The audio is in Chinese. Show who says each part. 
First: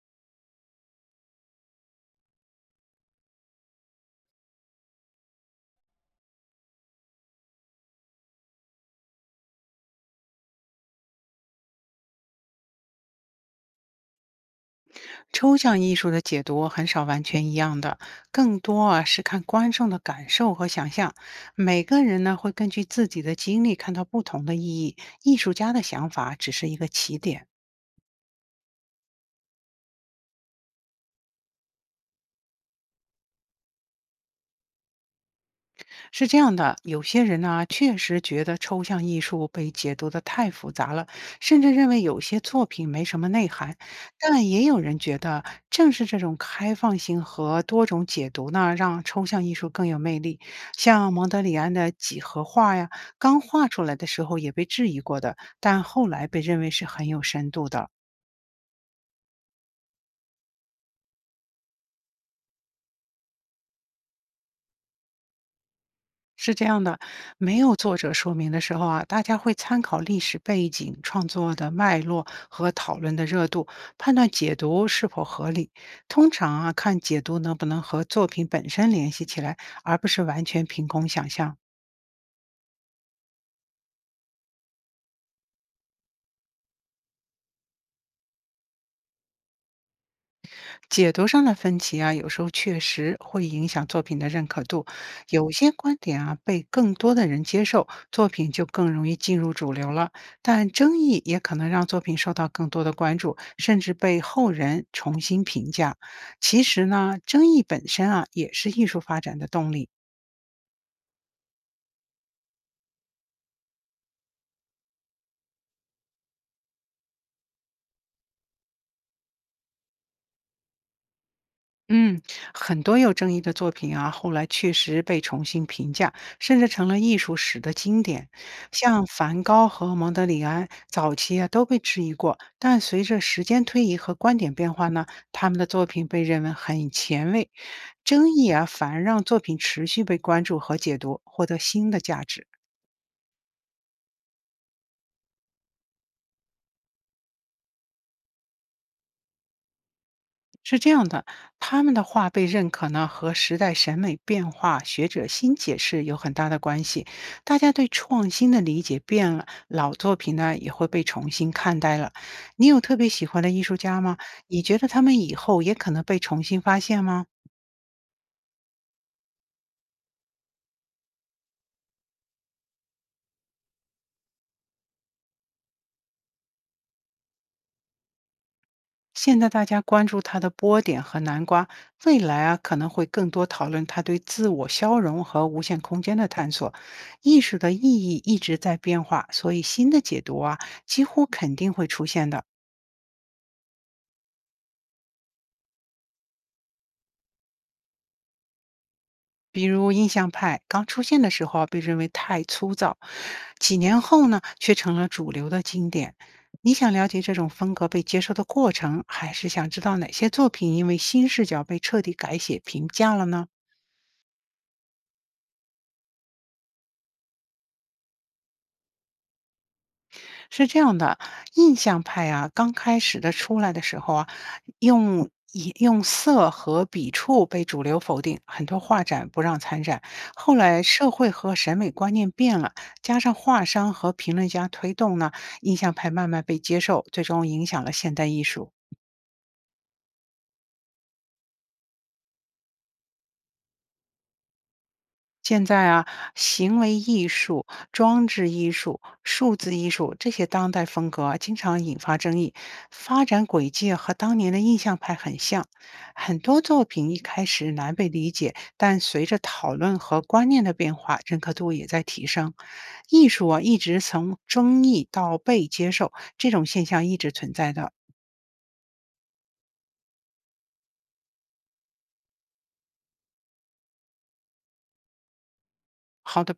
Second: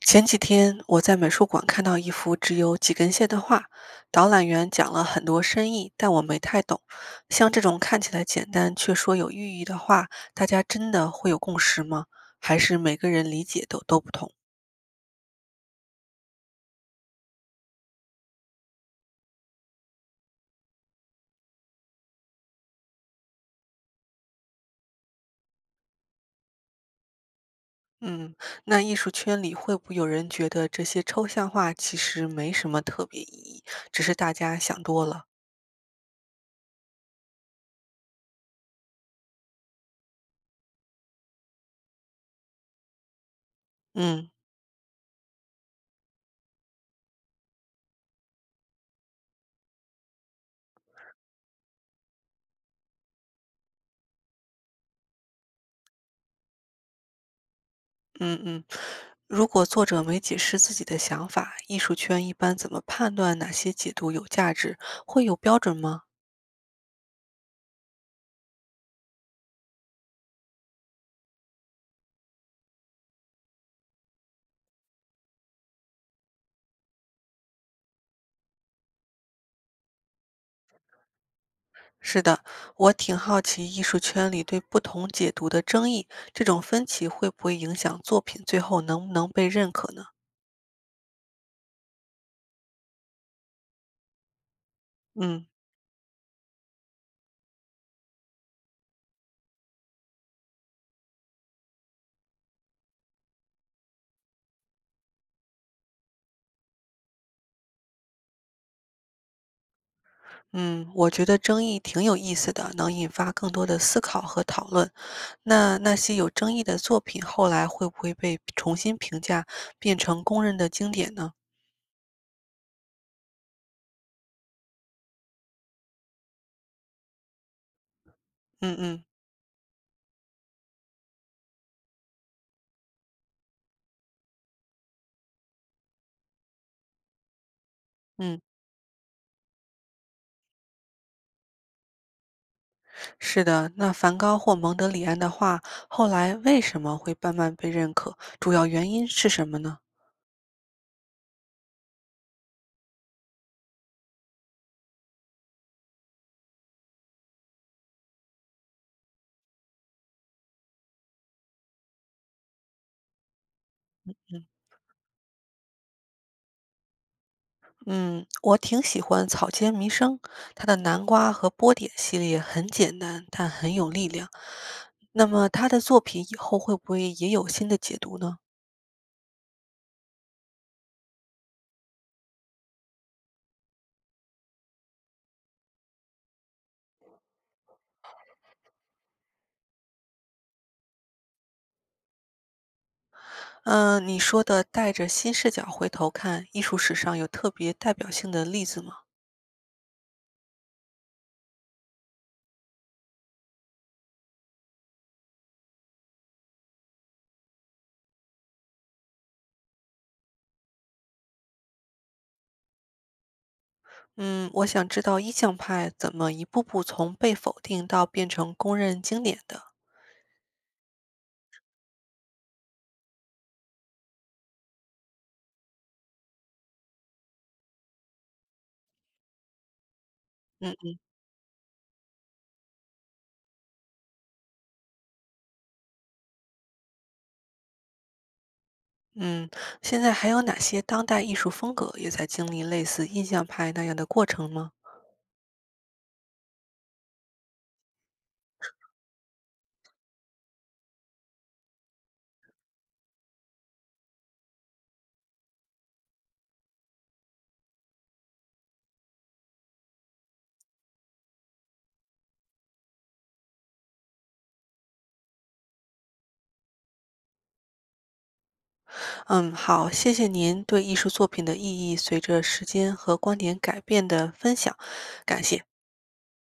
Speaker 1: 前几天我在美术馆看到一幅只有几根线的画，导览员讲了很多深意，但我没太懂。像这种看起来简单却说有寓意的画，大家真的会有共识吗？还是每个人理解都不同？
Speaker 2: 抽象艺术的解读很少完全一样的，更多啊是看观众的感受和想象。每个人呢会根据自己的经历看到不同的意义，艺术家的想法只是一个起点。
Speaker 1: 嗯，那艺术圈里会不会有人觉得这些抽象画其实没什么特别意义，只是大家想多了？
Speaker 2: 是这样的，有些人呢，确实觉得抽象艺术被解读的太复杂了，甚至认为有些作品没什么内涵。
Speaker 1: 嗯。
Speaker 2: 但也有人觉得，正是这种开放性和多种解读呢，让抽象艺术更有魅力。像蒙德里安的几何画呀，刚画出来的时候也被质疑过的，但后来被认为是很有深度的。
Speaker 1: 嗯嗯，如果作者没解释自己的想法，艺术圈一般怎么判断哪些解读有价值？会有标准吗？
Speaker 2: 是这样的，没有作者说明的时候啊，大家会参考历史背景、创作的脉络和讨论的热度，判断解读是否合理。通常啊，看解读能不能和作品本身联系起来，而不是完全凭空想象。
Speaker 1: 是的，我挺好奇艺术圈里对不同解读的争议，这种分歧会不会影响作品最后能不能被认可呢？
Speaker 2: 解读上的分歧啊，有时候确实会影响作品的认可度。
Speaker 1: 嗯
Speaker 2: 有些观点啊被更多的人接受，作品就更容易进入主流了。但争议也可能让作品受到更多的关注，甚至被后人重新评价。其实呢，争议本身啊也是艺术发展的动力。
Speaker 1: 嗯，我觉得争议挺有意思的，能引发更多的思考和讨论。那那些有争议的作品后来会不会被重新评价，变成公认的经典呢？
Speaker 2: 嗯，很多有争议的作品啊，后来确实被重新评价，甚至成了艺术史的经典。
Speaker 1: 嗯
Speaker 2: 像
Speaker 1: 嗯
Speaker 2: 梵高和蒙德里安，早期啊都被质疑过，但随着时间推移和观点变化呢，他们的作品被认为很前卫。争
Speaker 1: 嗯。
Speaker 2: 议啊，反而让作品持续被关注和解读，获得新的价值。
Speaker 1: 是的，那梵高或蒙德里安的画后来为什么会慢慢被认可？主要原因是什么呢？
Speaker 2: 是这样的，他们的话被认可呢，和时代审美变化、学者新解释有很大的关系。大家对创新的理解变了，老作品呢也会被重新看待了。你有特别喜欢的艺术家吗？你觉得他们以后也可能被重新发现吗？
Speaker 1: 嗯，我挺喜欢《草间弥生》，他的南瓜和波点系列很简单，但很有力量。那么他的作品以后会不会也有新的解读呢？
Speaker 2: 现在大家关注它的波点和南瓜，未来啊可能会更多讨论它对自我消融和无限空间的探索。艺术的意义一直在变化，所以新的解读啊几乎肯定会出现的。
Speaker 1: 嗯、你说的带着新视角回头看，艺术史上有特别代表性的例子吗？
Speaker 2: 比如印象派刚出现的时候啊被认为太粗糙，几年后呢却成了主流的经典。你想了解这种风格被接受的过程，还是想知道哪些作品因为新视角被彻底改写评价了呢？
Speaker 1: 嗯，我想知道意象派怎么一步步从被否定到变成公认经典的。
Speaker 2: 是这样的，印象派啊，刚开始的出来的时候啊，用以用色和笔触被主流否定，很多画展不让参展。后来
Speaker 1: 嗯。
Speaker 2: 社会和审美观念变了，加上画商和评论家推动呢，印象派慢慢被接受，最终影响了现代艺术。
Speaker 1: 嗯，现在还有哪些当代艺术风格也在经历类似印象派那样的过程吗？
Speaker 2: 现在啊，行为艺术、装置艺术、数字艺术这些当代风格啊，经常引发争议，发展轨迹和当年的印象派很像。很多作品一开始难被理解，但随着讨论和观念的变化，认可度也在提升。艺术啊，一直从争议到被接受，这种现象一直存在的。
Speaker 1: 嗯，好，谢谢您对艺术作品的意义随着时间和观点改变的分享，感谢。
Speaker 2: 好的